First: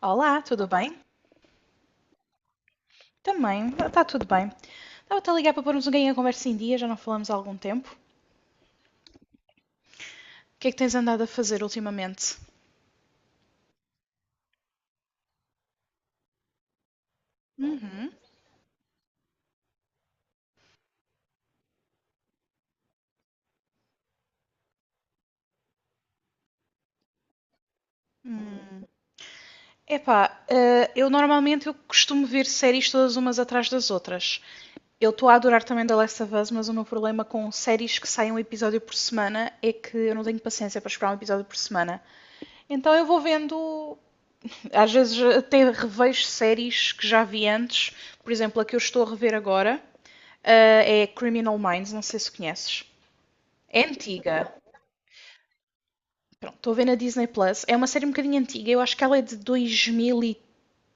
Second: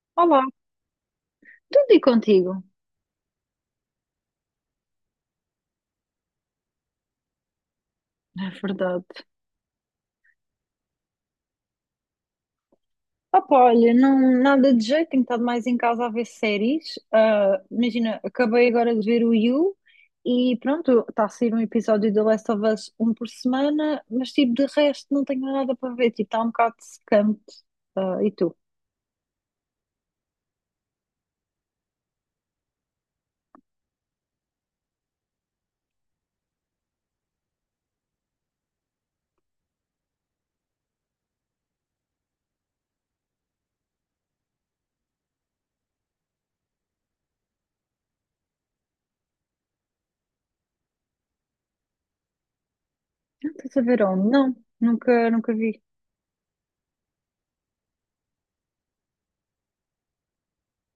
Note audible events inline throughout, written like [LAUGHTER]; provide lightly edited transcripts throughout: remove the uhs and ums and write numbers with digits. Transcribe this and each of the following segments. Olá, Olá, tudo bem? tudo e contigo? Também, está tudo bem. Estava-te a ligar para pormos um ganho a conversa em dia, já não falamos há algum tempo. O É verdade. que é que tens andado a fazer ultimamente? Opa, olha, não, nada de jeito, tenho estado mais em casa a ver séries. Ah, Uhum. imagina, acabei agora de ver o You e pronto, está a sair um episódio de The Last of Us um por semana, mas tipo, de resto não tenho nada para ver, tipo, está um bocado secante. Ah, e tu? Epá, eu normalmente eu costumo ver séries todas umas atrás das outras. Eu estou a adorar também The Last of Us, mas o meu problema com séries que saem um episódio por semana é que eu não tenho paciência para esperar um episódio por semana. Então eu vou vendo. Às vezes até revejo séries que já vi antes, por exemplo, a que eu estou a rever agora é Criminal Minds, não sei se conheces. Não estás a É ver onde? antiga. Não, nunca vi. Pronto, estou a ver na Disney Plus. É uma série um bocadinho antiga, eu acho que ela é de três,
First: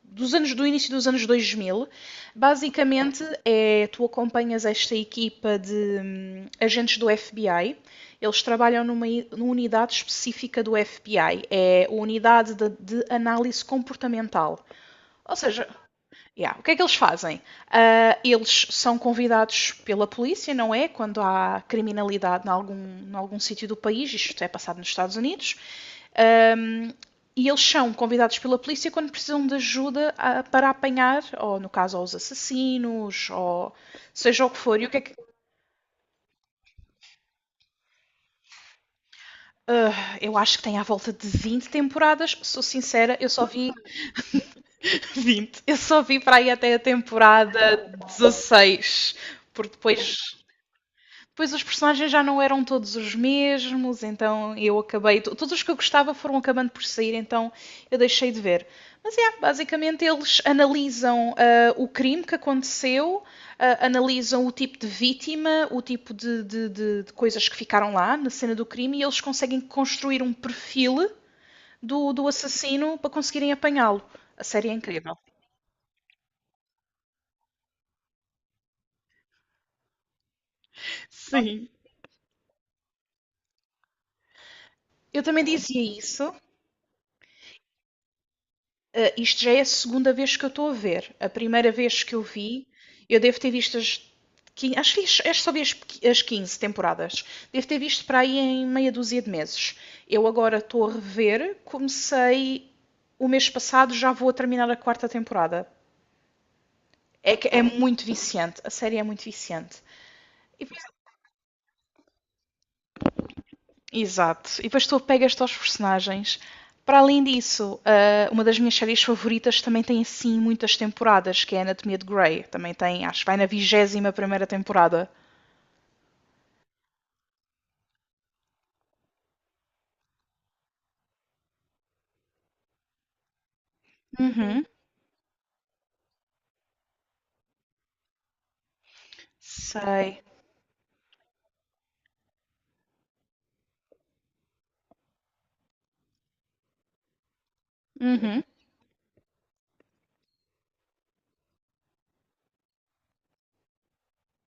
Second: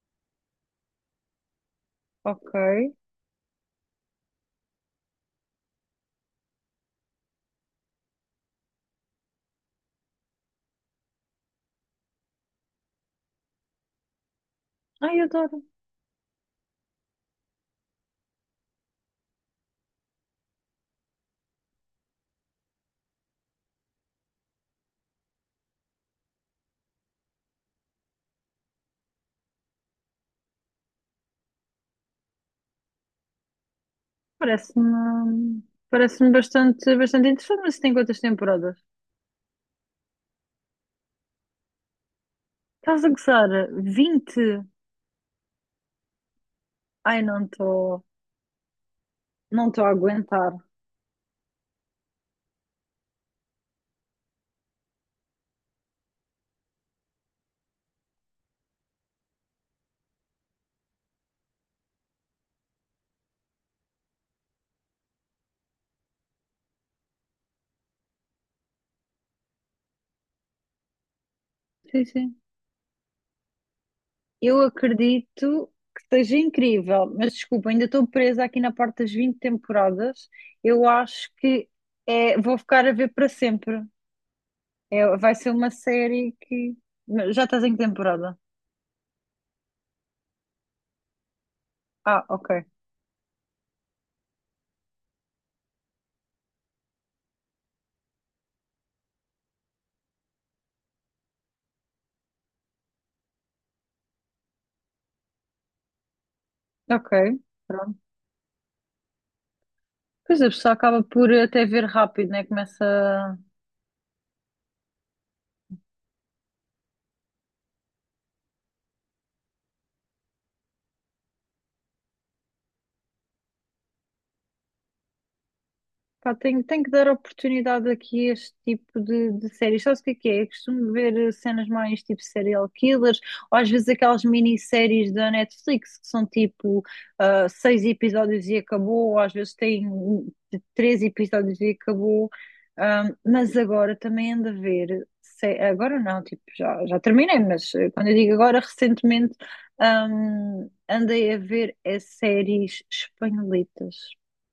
dos anos do início dos anos 2000. Ok. Basicamente é tu acompanhas esta equipa de agentes do FBI. Eles trabalham numa unidade específica do FBI, é a unidade de análise comportamental. Ai, Ou adoro. seja, yeah. O que é que eles fazem? Ah, eles são convidados pela polícia, não é? Quando há criminalidade em algum sítio do país, isto é passado nos Estados Unidos, e eles são convidados pela polícia quando precisam de ajuda, para apanhar, ou no caso, aos assassinos, ou seja o que for. E o que é que. Parece-me, parece-me bastante, bastante interessante, mas tem quantas temporadas? Ah, eu acho que tem à volta de 20 temporadas, sou Estás a sincera, eu só gozar? vi 20. [LAUGHS] 20. Eu só vi para aí até a Ai, não temporada estou, 16, não porque estou a depois. aguentar. Pois os personagens já não eram todos os mesmos, então eu acabei. Todos os que eu gostava foram acabando por sair, então eu deixei de ver. Mas é, basicamente eles analisam, o crime que aconteceu, analisam o tipo de vítima, o tipo de, de coisas que ficaram lá na cena do crime e eles conseguem construir um perfil Sim, do sim. assassino para conseguirem apanhá-lo. A Eu série é incrível. acredito que seja incrível, mas desculpa, ainda estou presa aqui na parte das 20 temporadas. Eu acho que Sim. é, vou ficar a ver para sempre. É, Eu vai também ser uma dizia série isso. que. Mas já estás em que temporada? Isto já é a segunda vez que eu estou a ver. A primeira vez que eu Ah, ok. vi, eu devo ter visto as. Acho que acho que só vi as as 15 temporadas. Devo ter visto para aí em meia dúzia de meses. Eu agora estou a rever. Comecei o mês passado, já vou a terminar a quarta temporada. Ok, É que é pronto. muito viciante. A série é muito viciante. Pois é, a E pessoa acaba por até ver rápido, né? Começa. exato. E depois tu apegas-te aos personagens. Para além disso, uma das minhas séries favoritas também tem assim muitas temporadas, que é Anatomia de Grey. Também tem, acho que vai na vigésima primeira temporada. Pá, tenho, tenho que dar oportunidade aqui a este tipo de séries. Sabes o que é que é? Eu costumo ver cenas mais tipo serial killers, ou às vezes aquelas Uhum. minisséries da Netflix que são tipo ah, seis episódios e acabou, ou às vezes têm Sei. Três episódios e acabou. Mas agora também ando a ver, agora não, tipo, já terminei, mas quando eu digo Uhum. agora, recentemente andei a ver as séries espanholitas.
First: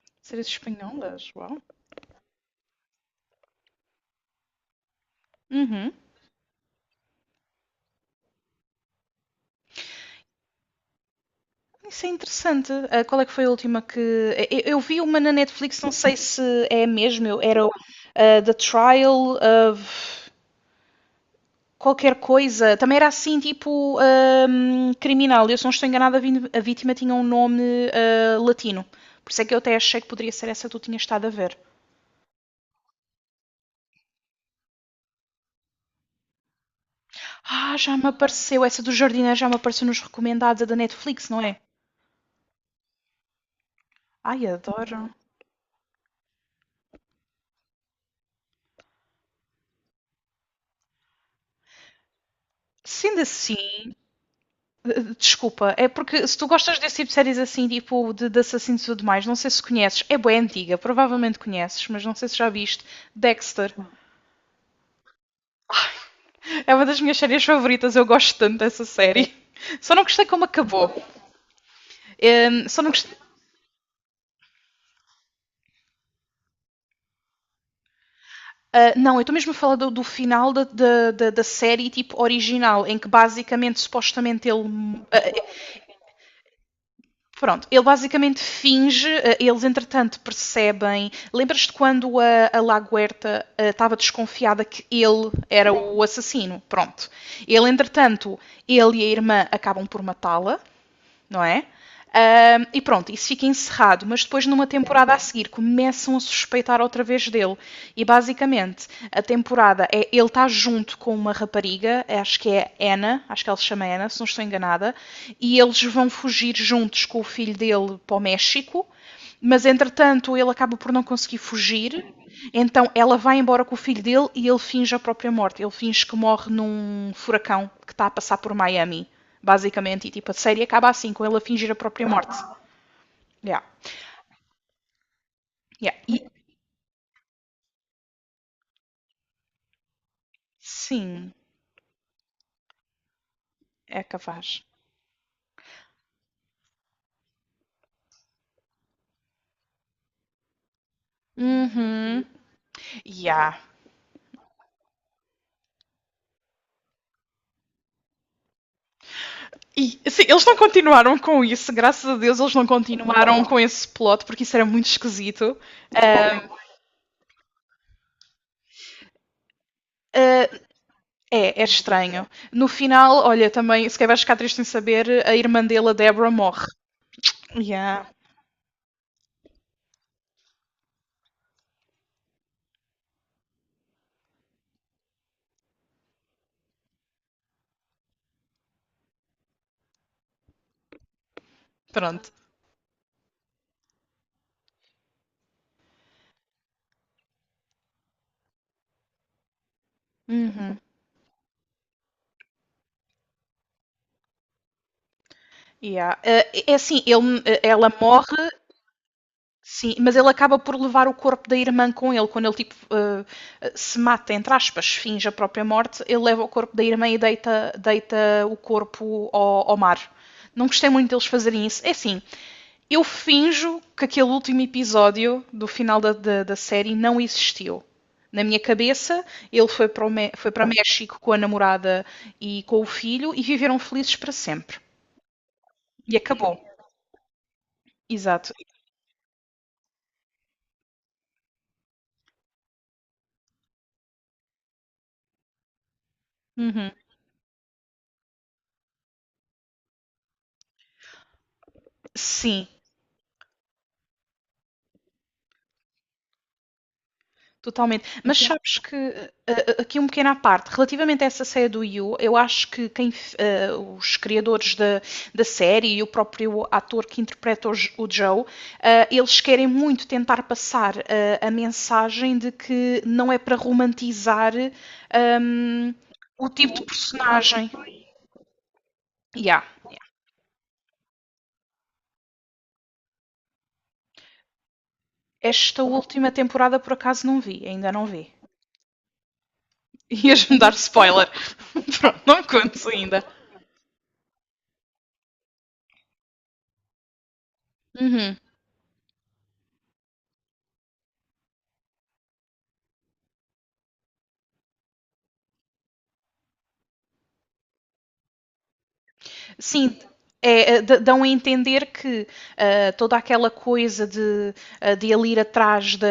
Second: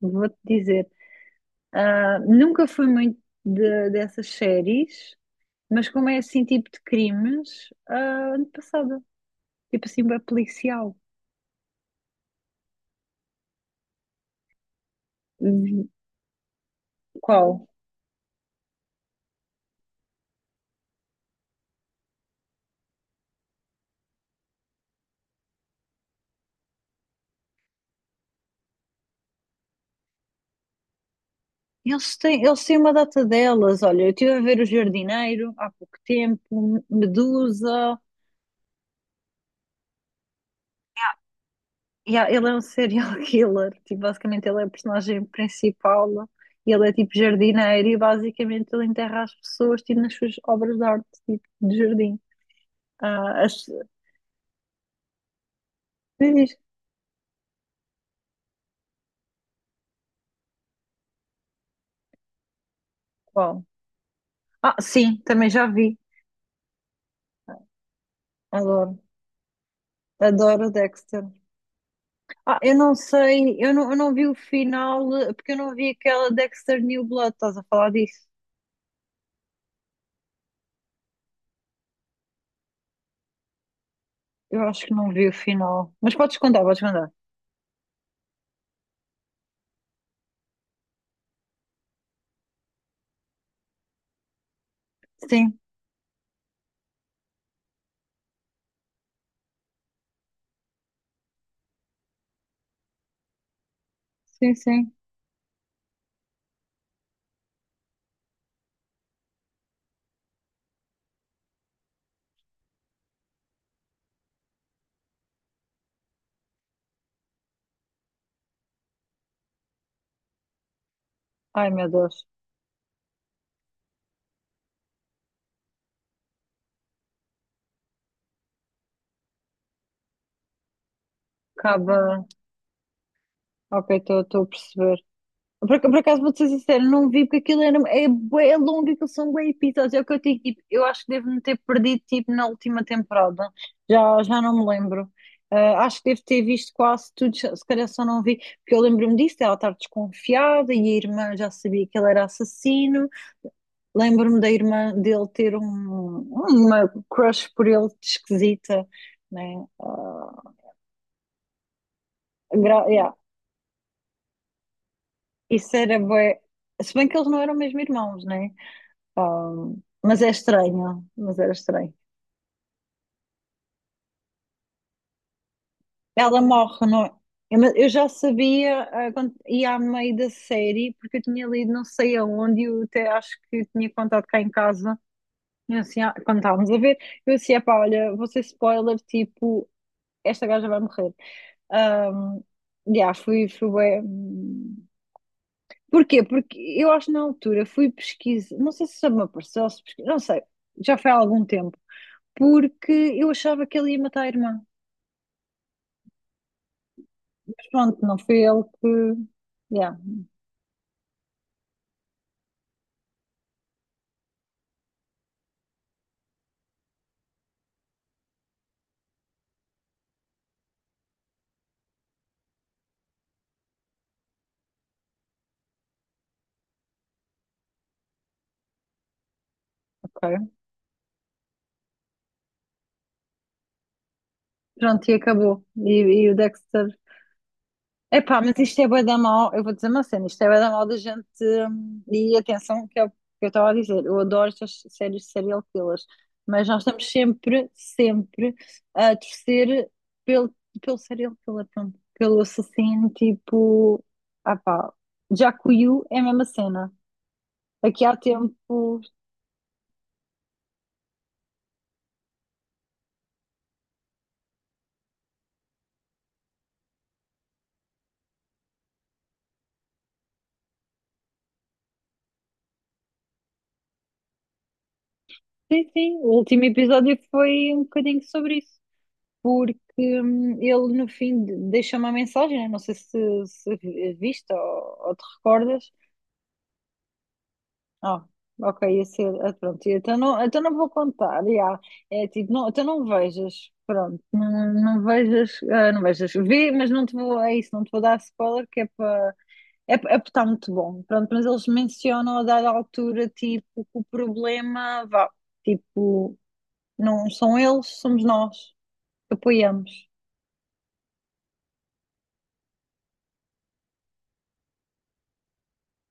Vou-te Séries dizer. espanholas, uau. Ah, nunca fui muito dessas séries, mas Uhum. como é assim tipo de crimes, ah, ano passado, tipo assim, bem policial. Isso é interessante. Ah, qual é que foi a última que. Eu vi uma na Netflix, Hum, não sei se é a mesma, era Qual? o, ah, The Trial of. Qualquer coisa. Também era assim, tipo, criminal. Eu, se não estou enganada, a vítima tinha um nome, latino. Por isso é que eu até achei que poderia ser essa que tu tinhas estado a ver. Eles têm uma data delas, olha, eu estive a ver O Jardineiro há pouco tempo, Ah, já Medusa, me apareceu. Essa do jardineiro já me apareceu nos recomendados, a da Netflix, não é? e ele é um serial [LAUGHS] killer, tipo, Ai, basicamente ele é o adoro. personagem principal, e ele é tipo jardineiro e basicamente ele enterra as pessoas tipo, nas suas obras de arte, tipo, de jardim. Sendo Ah, as... assim, desculpa, é porque Diz, se tu diz. gostas desse tipo de séries assim, tipo de assassinos e tudo mais, não sei se conheces, é bem antiga, provavelmente conheces, mas não sei se já viste, Qual? Dexter. Ah, sim, também já vi. É uma das minhas séries favoritas, eu gosto tanto dessa Adoro. série. Só não gostei como Adoro acabou. Dexter. Ah, eu Só não não gostei. sei, eu não vi o final, porque eu não vi aquela Dexter New Blood, estás a falar disso? Ah, não, eu estou mesmo a falar do, do final série tipo original, em que basicamente, supostamente, Eu ele. acho que não vi o Ah, final. Mas podes contar, podes contar. pronto, ele basicamente finge, ah, eles entretanto percebem. Lembras-te quando a Laguerta estava desconfiada que ele Sim, era o assassino? Pronto. Ele, entretanto, ele e a irmã acabam por matá-la, não é? Um, e pronto, isso fica encerrado, mas depois sim, numa sim. temporada a seguir começam a suspeitar outra vez dele. E basicamente a temporada é ele está junto com uma rapariga, acho que é Anna, acho que ela se chama Anna, se não estou enganada, e eles vão fugir juntos com o filho dele para o México, mas entretanto ele acaba por não conseguir Ai, meu fugir, Deus. então ela vai embora com o filho dele e ele finge a própria morte. Ele finge que morre num furacão que está a passar por Miami, basicamente. E tipo, a série acaba assim, com ele a fingir a Acaba. própria morte. Yeah. Ok, estou a perceber. Por, Yeah. por E acaso vou-te ser sincero, não vi porque aquilo era, é, bué longo, aquilo são bué episódios. É o que eu digo, tipo, eu acho que sim, devo-me ter perdido tipo, na última temporada. é Já não capaz. me lembro. Ah, acho que devo ter visto quase tudo, se calhar só não vi, porque eu lembro-me disso, dela estar desconfiada e a irmã já sabia que ele era Uhum. assassino. Yeah. Lembro-me da irmã dele ter uma crush por ele esquisita, né? E assim, eles não continuaram com isso, graças a Deus eles não gra- yeah, continuaram com esse plot, porque isso era muito esquisito. Isso era bué. Se bem que eles não eram mesmo irmãos, né? Mas é Uh, estranho, mas era é, é estranho. estranho. No final, olha, também, se quer vais ficar triste em saber, a irmã dele, a Deborah, Ela morre. morre, não é? Eu mas eu Yeah. já sabia, quando ia a meio da série, porque eu tinha lido não sei aonde, eu até acho que tinha contado cá em casa, eu assim, quando estávamos a ver, eu assim, epá, olha, vou ser spoiler, tipo, esta gaja vai morrer. Pronto. Um, fui bué. Porquê? Porque eu acho que na altura fui pesquisar, não sei se já me apareceu, se pesquisa, não sei, Uhum. já foi há algum tempo, porque eu achava que ele ia matar a irmã. Yeah. Eh, é assim, ele, Mas ela pronto, não foi morre, ele que. sim, Yeah, mas ele acaba por levar o corpo da irmã com ele. Quando ele tipo, se mata, entre aspas, finge a própria morte, ele leva o corpo da irmã e deita, deita o corpo ao mar. Não gostei muito deles fazerem isso. É assim, eu finjo que aquele último episódio do final da série não existiu. Na minha cabeça, ele foi para, o foi ok. para México com a namorada e com o filho e viveram felizes para sempre. Pronto, e acabou. E E o acabou. Dexter. Epá, Exato. mas isto é bué da mal. Eu vou dizer uma cena, isto é bué da mal da gente. E atenção, que é o que eu estava a dizer. Eu adoro estas séries de serial killers. Mas nós Uhum. estamos sempre, sempre a torcer pelo, pelo serial killer, pronto. Pelo Sim, assassino, tipo. Ah pá, já que o You é a mesma cena. Aqui totalmente. há Mas então, sabes que, tempo. Aqui um pequeno à parte, relativamente a essa série do You, eu acho que quem, os criadores da série e o próprio ator que interpreta o, o Joe, eles querem muito tentar passar, a mensagem de que não é para romantizar, Sim, um, sim, o o último tipo de episódio personagem. foi um bocadinho sobre isso. Yeah. Porque ele no fim deixa uma mensagem, né? não sei se, se viste ou te Esta recordas. última temporada por acaso não vi, ainda não Ah, vi. ok, ia ser, ah, pronto, [LAUGHS] Ias-me então dar não vou spoiler. contar, já. [LAUGHS] Pronto, É não me tipo, não, então contes não ainda. vejas, pronto, não, não vejas, vê, mas não te vou, é isso, não te vou dar spoiler, que é para, é porque está muito bom, pronto, mas eles mencionam a dada altura, tipo, que o problema, vá, tipo, não são eles, somos nós, apoiamos. Sim, é, é, dão a entender que, toda aquela coisa de, de ele ir atrás da,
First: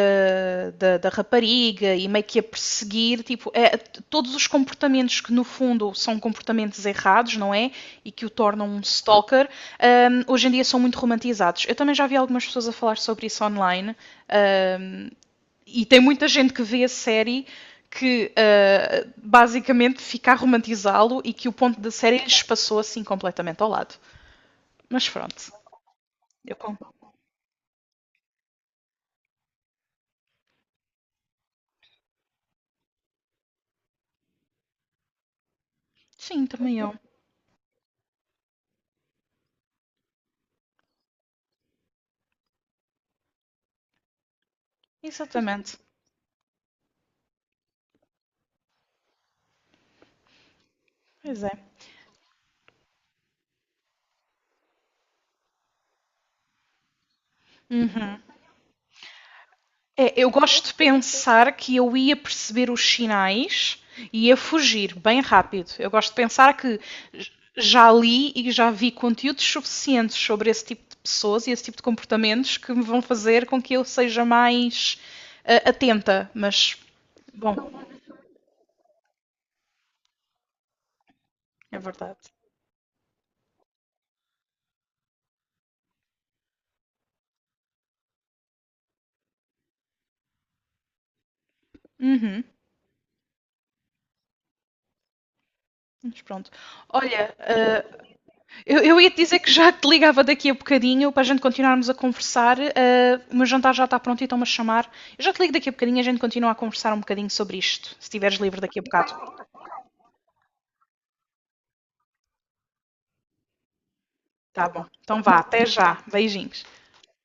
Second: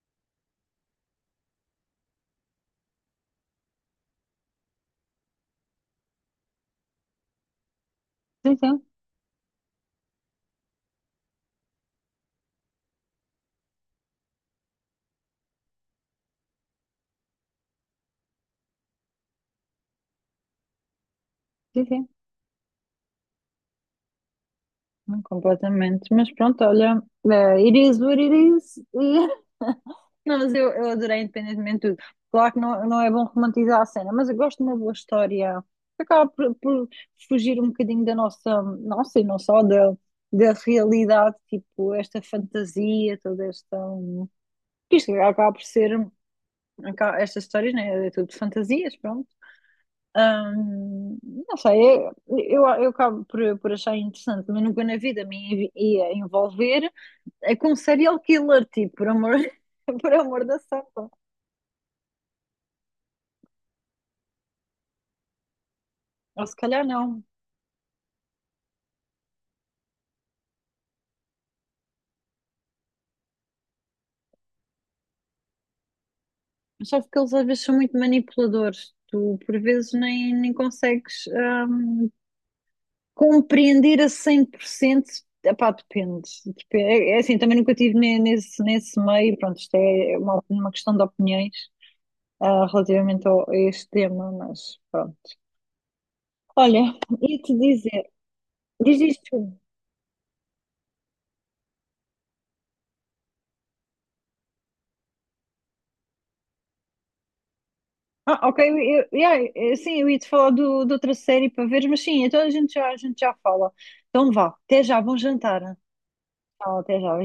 da, da rapariga e meio que a perseguir, tipo, é, todos os comportamentos que no fundo são comportamentos errados, não é? E que o Sim, tornam sim, um stalker, hoje em dia são muito romantizados. Eu também já vi algumas pessoas a falar sobre isso online. ah, e tem muita gente que vê a série que, basicamente fica a romantizá-lo e que o ponto sim, da sim. série lhes passou assim completamente ao lado. Mas Não pronto, completamente, mas eu pronto, compro. olha, it is what it is. E... [LAUGHS] Não, mas eu adorei independentemente de tudo. Claro que não, não é bom romantizar a cena, mas eu gosto de uma boa história que acaba Sim, por, também por eu. fugir um bocadinho da nossa, nossa e não só da, da realidade, tipo esta fantasia, toda esta. Isto acaba por Exatamente. ser. Estas histórias, né? É tudo de fantasias, pronto. Hum, Pois é. não sei, eu acabo por achar interessante, mas nunca na vida me ia envolver com um serial killer, tipo, por amor, [LAUGHS] por É. Eu amor da gosto de santa. pensar que eu ia perceber os sinais e ia fugir bem rápido. Eu gosto de Ou se pensar que calhar não. já li e já vi conteúdos suficientes sobre esse tipo de pessoas e esse tipo de comportamentos que me vão fazer com que eu seja mais, atenta, mas. Só porque eles às Bom, vezes são muito manipuladores. Tu por vezes nem, nem consegues é verdade. compreender a 100%. Epá, depende. É, é assim, também nunca estive nesse, nesse meio. Pronto, isto é uma questão de opiniões Uhum, relativamente a este tema, mas pronto. mas pronto. Olha, Olha, ia-te dizer, diz eu ia diz te tu. dizer que já te ligava daqui a bocadinho para a gente continuarmos a conversar. O meu jantar já está pronto e estão-me a chamar. Eu já te ligo daqui a bocadinho e a gente continua a conversar um bocadinho sobre isto, se estiveres Ah, ok, livre daqui a bocado. yeah, sim, eu ia-te falar do, de outra série para ver, mas sim, então a gente já fala. Então vá, Tá até bom. já, bom Então vá, jantar. até já. Beijinhos. Tchau, até já,